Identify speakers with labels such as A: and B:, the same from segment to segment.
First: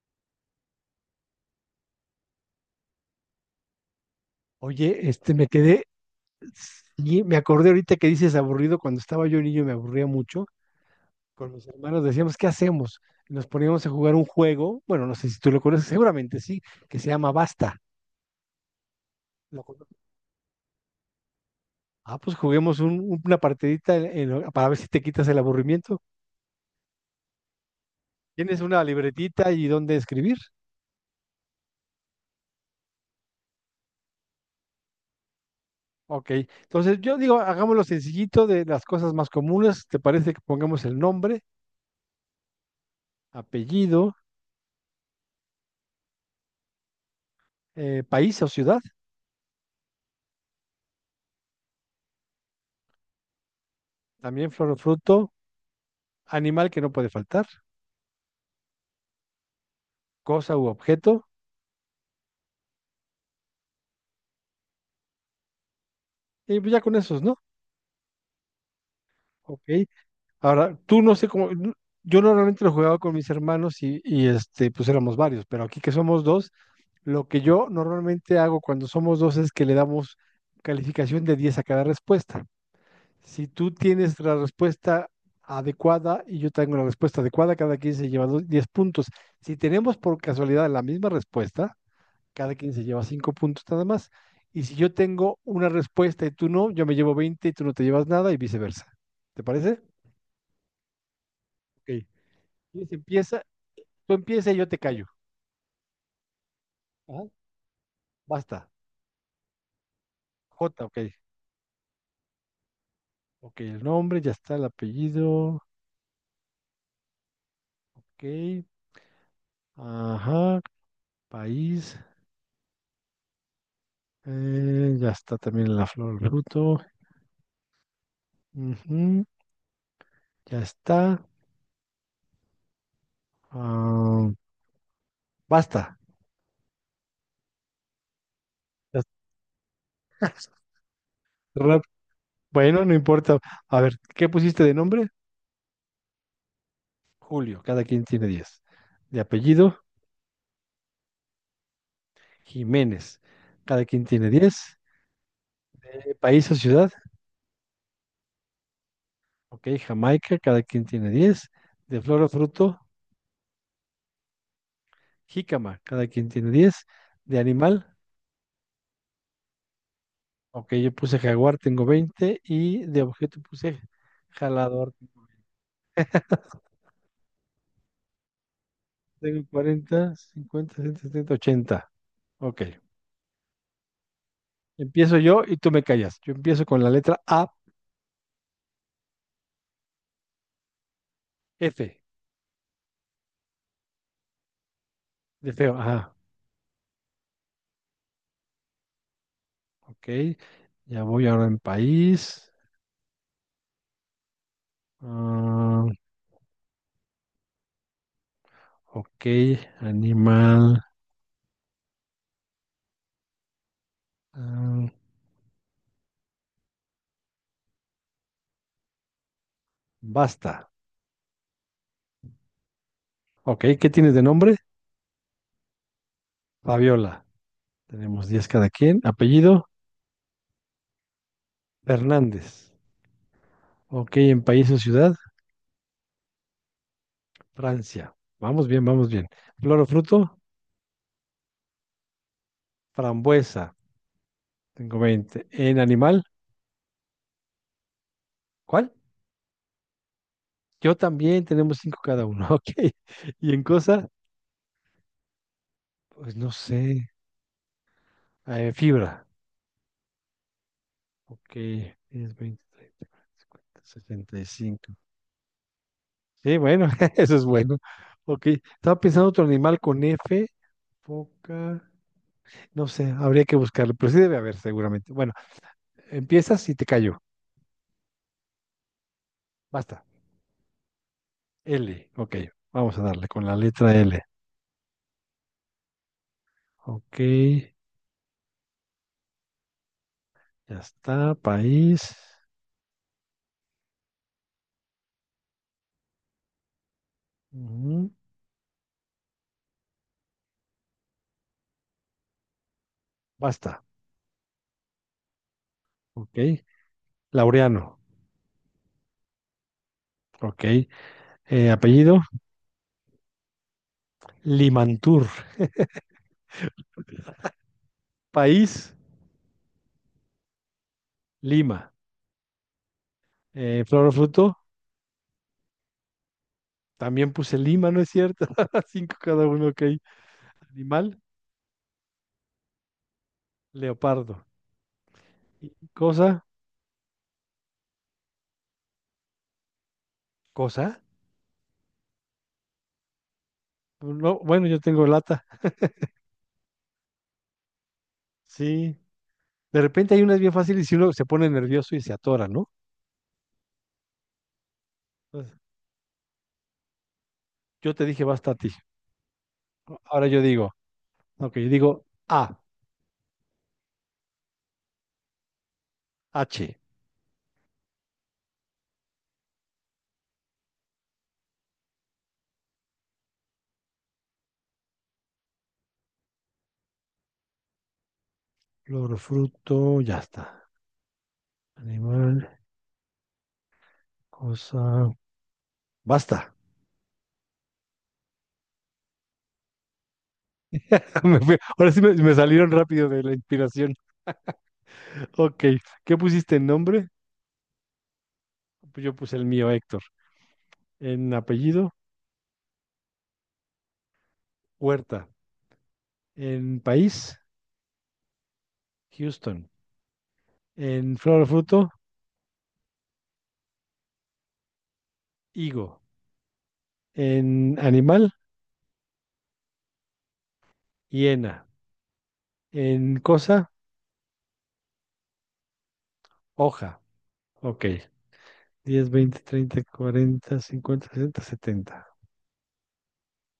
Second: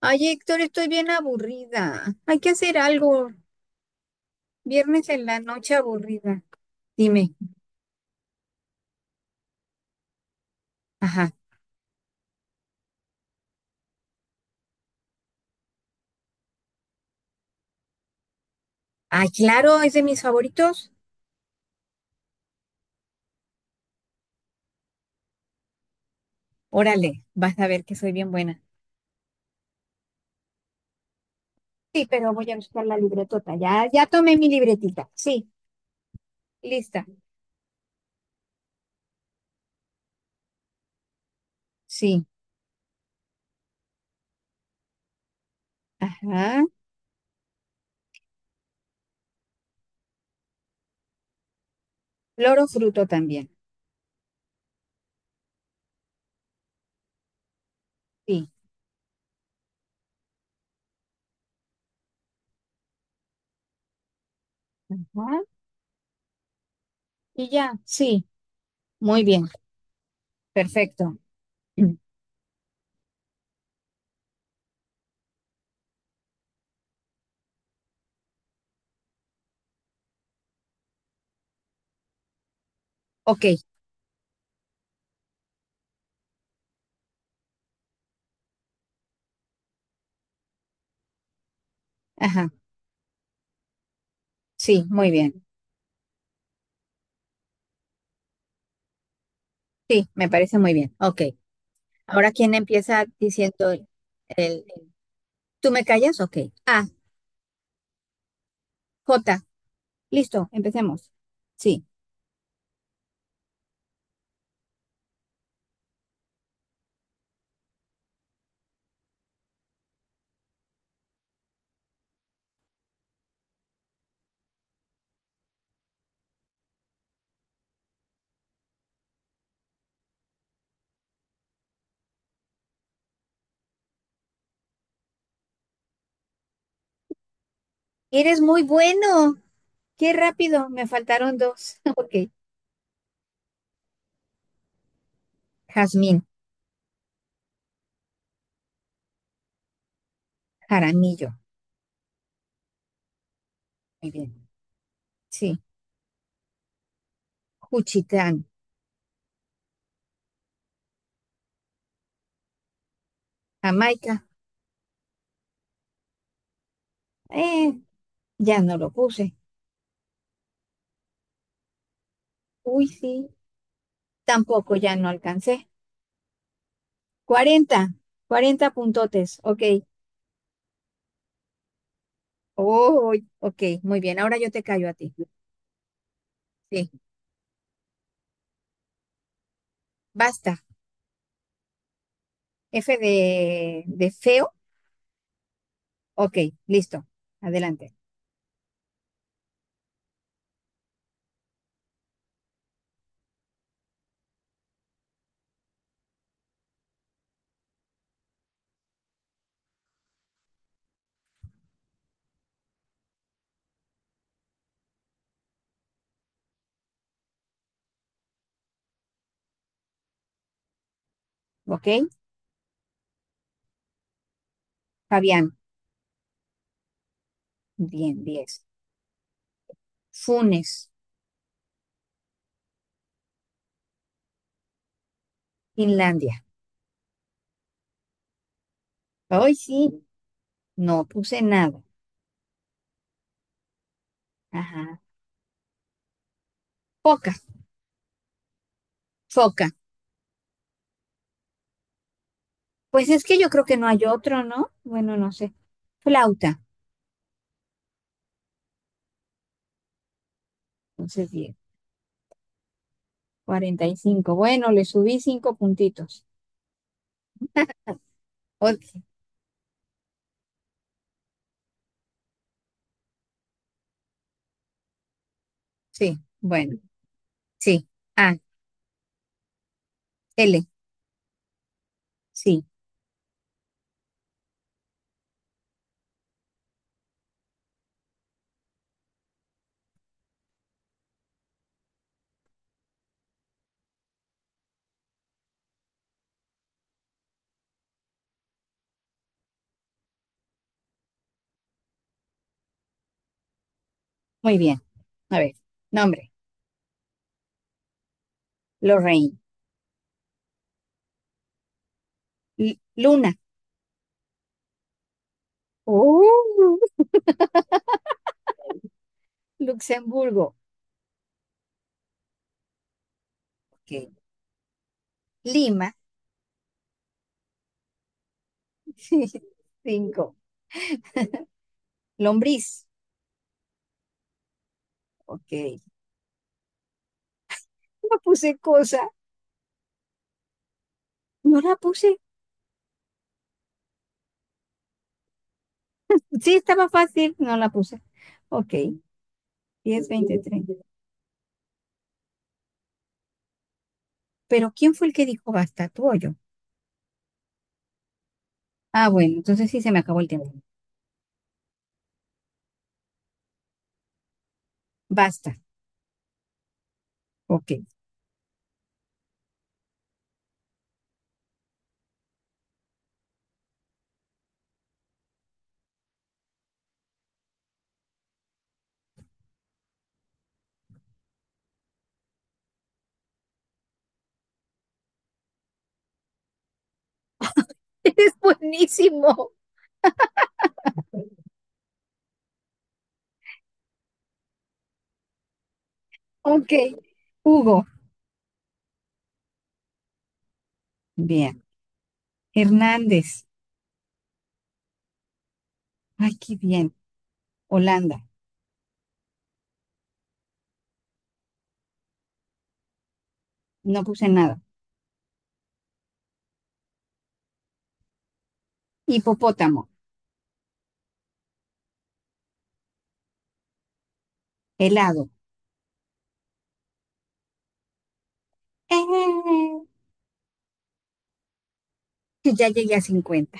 A: Ay, Héctor, estoy bien aburrida. Hay que hacer algo. Viernes
B: Oye,
A: en
B: este,
A: la
B: me
A: noche
B: quedé,
A: aburrida.
B: sí,
A: Dime.
B: me acordé ahorita que dices aburrido, cuando estaba yo niño me aburría mucho,
A: Ajá.
B: con mis hermanos decíamos, ¿qué hacemos? Y nos poníamos a jugar un juego, bueno, no sé si tú lo conoces, seguramente sí, que se llama Basta.
A: Ay,
B: ¿Lo
A: claro, es
B: conoces?
A: de mis favoritos.
B: Ah, pues juguemos una partidita para ver si te quitas el aburrimiento.
A: Órale, vas a ver que soy bien buena.
B: ¿Tienes una libretita y dónde escribir?
A: Sí, pero voy a buscar la libretota. Ya, ya tomé mi libretita. Sí,
B: Ok, entonces
A: lista.
B: yo digo, hagámoslo sencillito, de las cosas más comunes. ¿Te parece que pongamos el nombre,
A: Sí.
B: apellido,
A: Ajá.
B: país o ciudad?
A: Loro fruto también.
B: También flor o fruto, animal que no puede faltar,
A: Sí.
B: cosa u objeto,
A: Ajá.
B: y pues ya con esos, ¿no?
A: Y ya. Sí. Muy bien.
B: Ok. Ahora, tú no
A: Perfecto.
B: sé cómo.
A: Mm.
B: Yo normalmente lo jugaba con mis hermanos, y este, pues éramos varios, pero aquí que somos dos. Lo que yo normalmente hago cuando somos dos es que le damos calificación de 10 a cada respuesta.
A: Ok.
B: Si tú tienes la respuesta adecuada y yo tengo la respuesta adecuada, cada quien se lleva 10 puntos. Si tenemos por casualidad la misma respuesta,
A: Ajá.
B: cada quien se lleva cinco puntos nada más. Y si
A: Sí,
B: yo
A: muy
B: tengo
A: bien.
B: una respuesta y tú no, yo me llevo 20 y tú no te llevas nada, y viceversa. ¿Te parece?
A: Sí, me parece muy bien. Ok.
B: Ok.
A: Ahora, ¿quién
B: Y se
A: empieza
B: empieza,
A: diciendo
B: tú empieza y
A: el
B: yo te callo.
A: ¿Tú me callas? Ok. A,
B: Ajá. Basta.
A: J. Listo,
B: J, ok.
A: empecemos. Sí.
B: Ok, el nombre, ya está el apellido. Ok. Ajá. País. Ya está también la flor, el fruto. Ujú. Ya está. Ah, basta.
A: Eres muy
B: Ya
A: bueno. Qué
B: está.
A: rápido. Me faltaron dos.
B: Rap-
A: Ok.
B: Bueno, no importa. A ver, ¿qué pusiste de nombre?
A: Jazmín,
B: Julio, cada quien tiene 10. De apellido,
A: Jaramillo.
B: Jiménez, cada quien
A: Muy
B: tiene
A: bien.
B: 10.
A: Sí.
B: De país o ciudad,
A: Juchitán,
B: ok, Jamaica, cada quien tiene 10. De flor o fruto,
A: Jamaica.
B: jícama, cada quien tiene 10. De
A: Eh,
B: animal,
A: ya no lo puse.
B: ok, yo puse jaguar, tengo 20. Y
A: Uy,
B: de
A: sí.
B: objeto puse
A: Tampoco
B: jalador,
A: ya no alcancé. 40, 40 puntotes.
B: tengo
A: Ok.
B: 40, 50, 60, 70, 80. Ok,
A: Oh, ok. Muy bien. Ahora yo te callo a ti.
B: empiezo yo y tú me callas. Yo empiezo con
A: Sí.
B: la letra A.
A: Basta.
B: F,
A: F de feo.
B: de feo, ajá,
A: Ok. Listo. Adelante.
B: ok. Ya voy ahora en país. Ah, ok, animal. Ah, basta.
A: Ok.
B: Ok, ¿qué tienes de nombre?
A: Fabián.
B: Fabiola.
A: Bien,
B: Tenemos 10
A: 10,
B: cada quien. Apellido,
A: Funes,
B: Fernández. Ok, en país o ciudad,
A: Finlandia.
B: Francia. Vamos bien, vamos bien.
A: Hoy
B: Flor o
A: sí,
B: fruto,
A: no puse nada.
B: frambuesa. Tengo
A: Ajá.
B: 20. En animal,
A: Foca,
B: ¿cuál?
A: foca.
B: Yo también. Tenemos 5 cada uno. Ok.
A: Pues es que yo
B: ¿Y en
A: creo que no hay
B: cosa?
A: otro, ¿no? Bueno, no sé.
B: Pues no
A: Flauta.
B: sé. Fibra.
A: Entonces,
B: Ok,
A: diez,
B: 10, 20, 30, 20, 30,
A: 45.
B: sesenta y
A: Bueno, le
B: cinco.
A: subí 5 puntitos.
B: Sí, bueno, eso es bueno. Ok,
A: Ok,
B: estaba pensando otro animal con F, foca, no sé, habría que buscarlo, pero sí debe haber seguramente. Bueno,
A: sí,
B: empiezas y
A: bueno,
B: te cayó,
A: sí. A,
B: basta.
A: L,
B: L, ok,
A: sí.
B: vamos a darle con la letra L. Ok, ya está, país, ujú, basta,
A: Muy bien. A ver, nombre.
B: ok. Laureano,
A: Lorraine.
B: ok. Apellido,
A: L- Luna.
B: Limantur.
A: Oh.
B: País,
A: Luxemburgo.
B: Lima. Flor
A: Ok.
B: o fruto,
A: Lima.
B: también puse Lima, ¿no es cierto? Cinco cada uno, ok.
A: 5.
B: Animal.
A: Lombriz.
B: Leopardo.
A: Ok.
B: Y cosa,
A: No puse cosa,
B: cosa.
A: no la puse.
B: No, bueno, yo tengo lata.
A: Sí, estaba fácil, no la puse. Ok,
B: Sí. De
A: 10,
B: repente hay
A: 20,
B: unas bien
A: 30.
B: fáciles y si uno se pone nervioso y se atora, ¿no?
A: Pero ¿quién fue el que dijo
B: Entonces,
A: basta? ¿Tú o yo?
B: yo te dije basta a ti.
A: Ah, bueno, entonces sí se me acabó el
B: Ahora yo
A: tiempo.
B: digo, ok, yo digo A,
A: Basta.
B: H.
A: Ok.
B: Flor, fruto, ya está. Animal, cosa. Basta.
A: Eres buenísimo.
B: Ahora sí me salieron rápido de la inspiración. Ok. ¿Qué pusiste en
A: Ok.
B: nombre?
A: Hugo.
B: Pues yo puse el mío, Héctor. En
A: Bien.
B: apellido,
A: Hernández.
B: Huerta.
A: Ay, qué
B: En
A: bien.
B: país,
A: Holanda.
B: Houston. En flor o fruto,
A: No puse nada.
B: higo. En animal,
A: Hipopótamo.
B: hiena. En cosa,
A: Helado.
B: hoja. Ok. 10, veinte,
A: ¡Eh!
B: treinta, 40, 50, sesenta, setenta.
A: Ya llegué a 50.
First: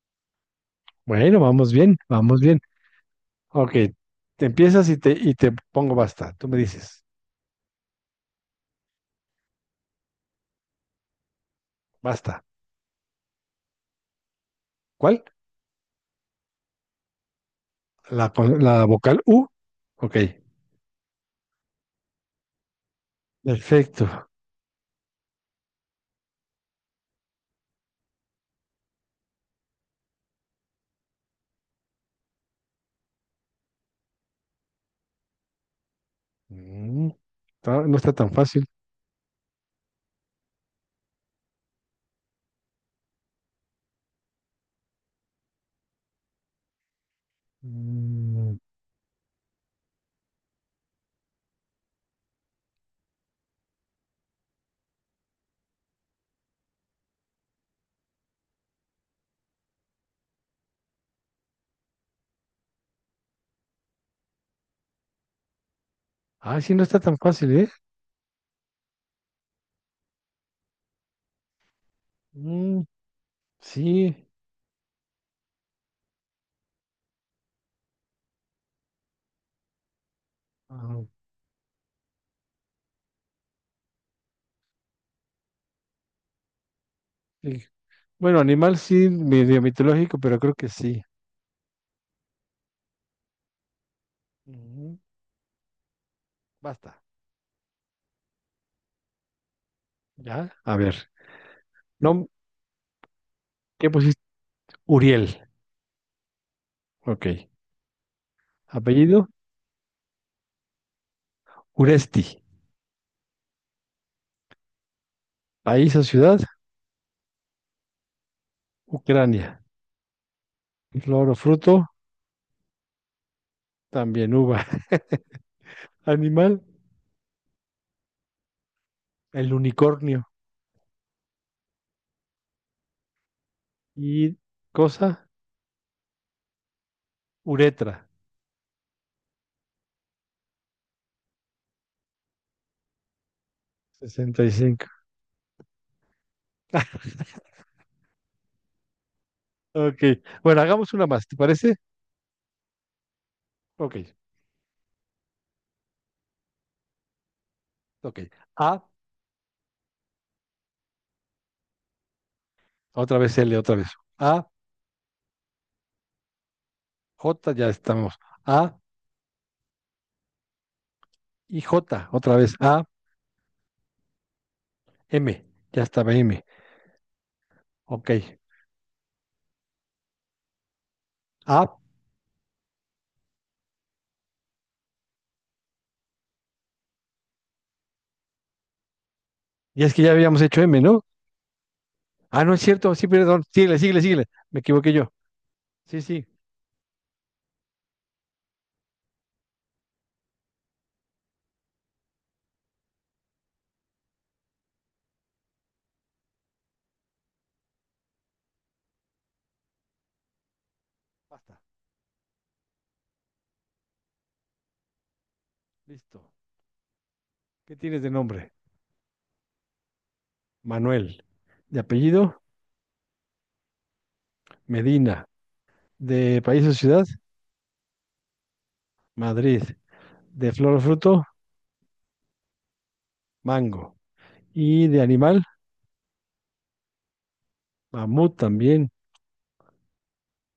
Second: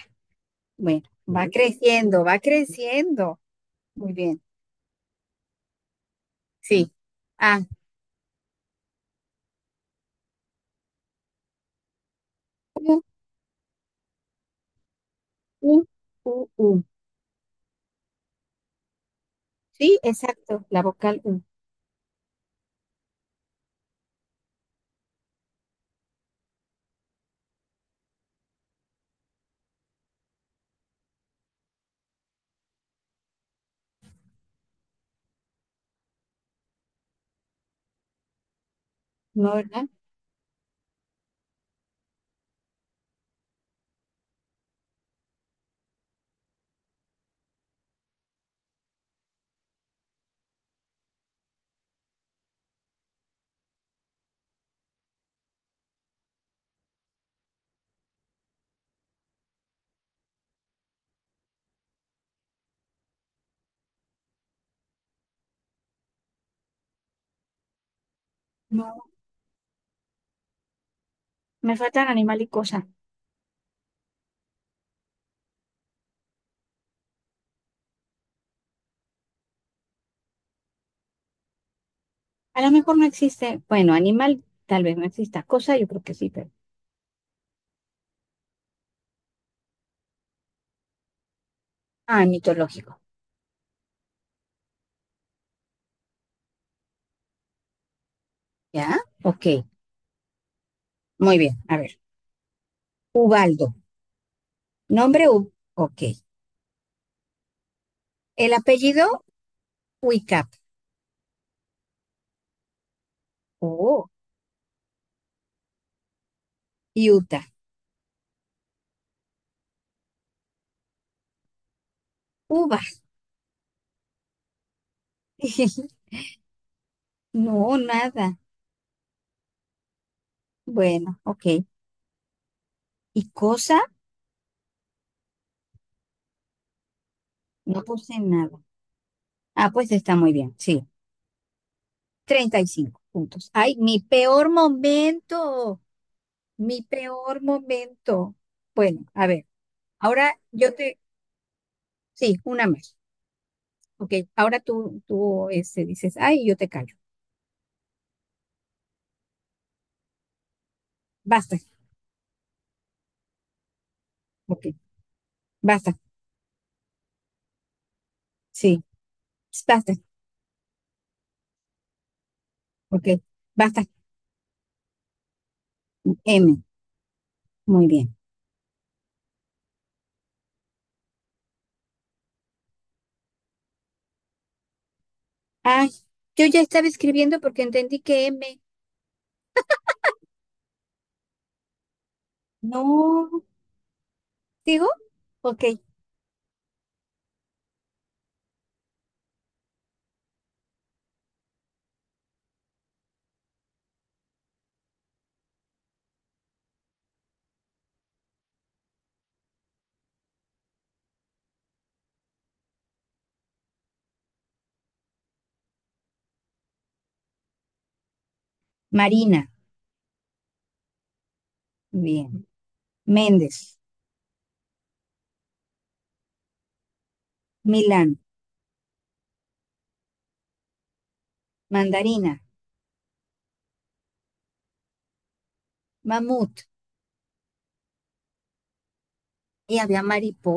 A: Bueno,
B: Bueno,
A: va
B: vamos bien,
A: creciendo, va
B: vamos bien.
A: creciendo.
B: Ok.
A: Muy bien.
B: Te empiezas y te pongo basta. Tú me
A: Sí.
B: dices,
A: Ah,
B: basta. ¿Cuál?
A: U, U, U.
B: La, la vocal U.
A: Sí,
B: Ok.
A: exacto, la vocal U,
B: Perfecto. Mm, no está tan fácil.
A: ¿no, verdad?
B: Mm, Ah, sí, no está tan fácil, ¿eh?
A: No, me faltan animal y
B: Mm,
A: cosa.
B: sí. Ah,
A: A lo mejor no existe, bueno, animal tal vez no exista, cosa yo creo que sí, pero...
B: ok. Bueno, animal sí, medio mitológico, pero creo que sí.
A: Ah, mitológico,
B: Ujú. Basta.
A: ¿ya? Ok,
B: ¿Ya? A ver.
A: muy bien, a ver.
B: No,
A: Ubaldo,
B: ¿qué pusiste?
A: nombre
B: Uriel.
A: U, ok.
B: Ok.
A: El apellido
B: Apellido,
A: Uicap,
B: Uresti.
A: oh,
B: País o ciudad,
A: y Utah,
B: Ucrania. Flor o fruto,
A: uva.
B: también uva. Animal,
A: No, nada.
B: el unicornio.
A: Bueno, ok. ¿Y cosa?
B: Y cosa,
A: No
B: uretra.
A: puse nada. Ah, pues está muy bien, sí. 35 puntos. Ay, mi
B: Sesenta
A: peor
B: y cinco.
A: momento, mi peor momento. Bueno, a ver,
B: Ok.
A: ahora
B: Bueno,
A: yo
B: hagamos
A: te,
B: una más, ¿te parece?
A: sí, una más.
B: Ok,
A: Ok, ahora tú, tú dices, ay, yo te callo.
B: ok. A,
A: Basta,
B: otra vez L, otra vez. A,
A: ok, basta,
B: J, ya estamos. A
A: sí, basta,
B: y J, otra vez. A,
A: ok, basta.
B: M, ya estaba M.
A: M, muy
B: Ok.
A: bien.
B: Ah,
A: Ay, yo ya estaba escribiendo porque entendí que M,
B: y es que ya habíamos hecho M, ¿no? Ah, no es cierto, sí,
A: no,
B: perdón. Síguele, síguele, síguele. Me
A: digo,
B: equivoqué yo.
A: ok.
B: Sí, sí, basta. Listo. ¿Qué tienes de nombre?
A: Marina,
B: Manuel. De apellido,
A: bien. Méndez,
B: Medina. De país o ciudad,
A: Milán,
B: Madrid. De flor o fruto,
A: Mandarina,
B: mango. Y de animal,
A: Mamut,
B: mamut también.
A: y había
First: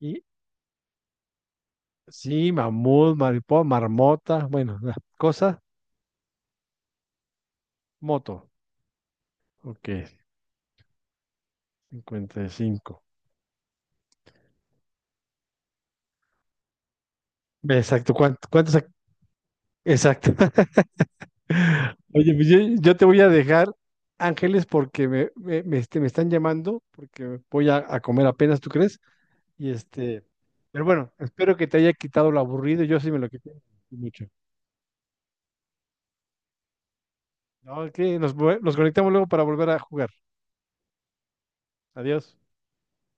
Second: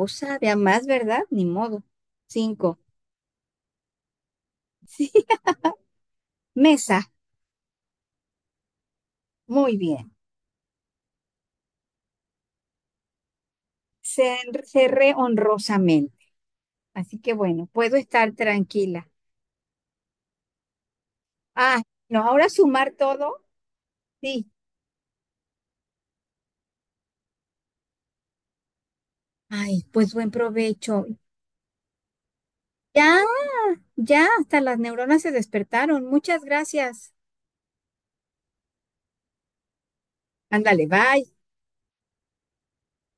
B: Y
A: había más, ¿verdad? Ni modo.
B: sí,
A: 5.
B: mamut, mariposa, marmota, bueno, la
A: Sí.
B: cosa,
A: Mesa.
B: moto.
A: Muy
B: Ok,
A: bien.
B: 55.
A: Se Cerré honrosamente. Así que bueno,
B: Ve,
A: puedo
B: exacto,
A: estar
B: ¿cuántos?
A: tranquila.
B: Exacto.
A: Ah, no,
B: Oye,
A: ahora
B: pues yo,
A: sumar
B: yo te voy a
A: todo.
B: dejar,
A: Sí.
B: Ángeles, porque me están llamando, porque voy a comer apenas, ¿tú crees? Y
A: Ay, pues
B: este,
A: buen
B: pero
A: provecho.
B: bueno, espero que te haya quitado lo aburrido, yo sí
A: Ya,
B: me lo quité mucho.
A: ya, hasta las neuronas se despertaron. Muchas gracias.
B: No, ok, nos conectamos luego para volver a jugar.
A: Ándale, bye.
B: Adiós.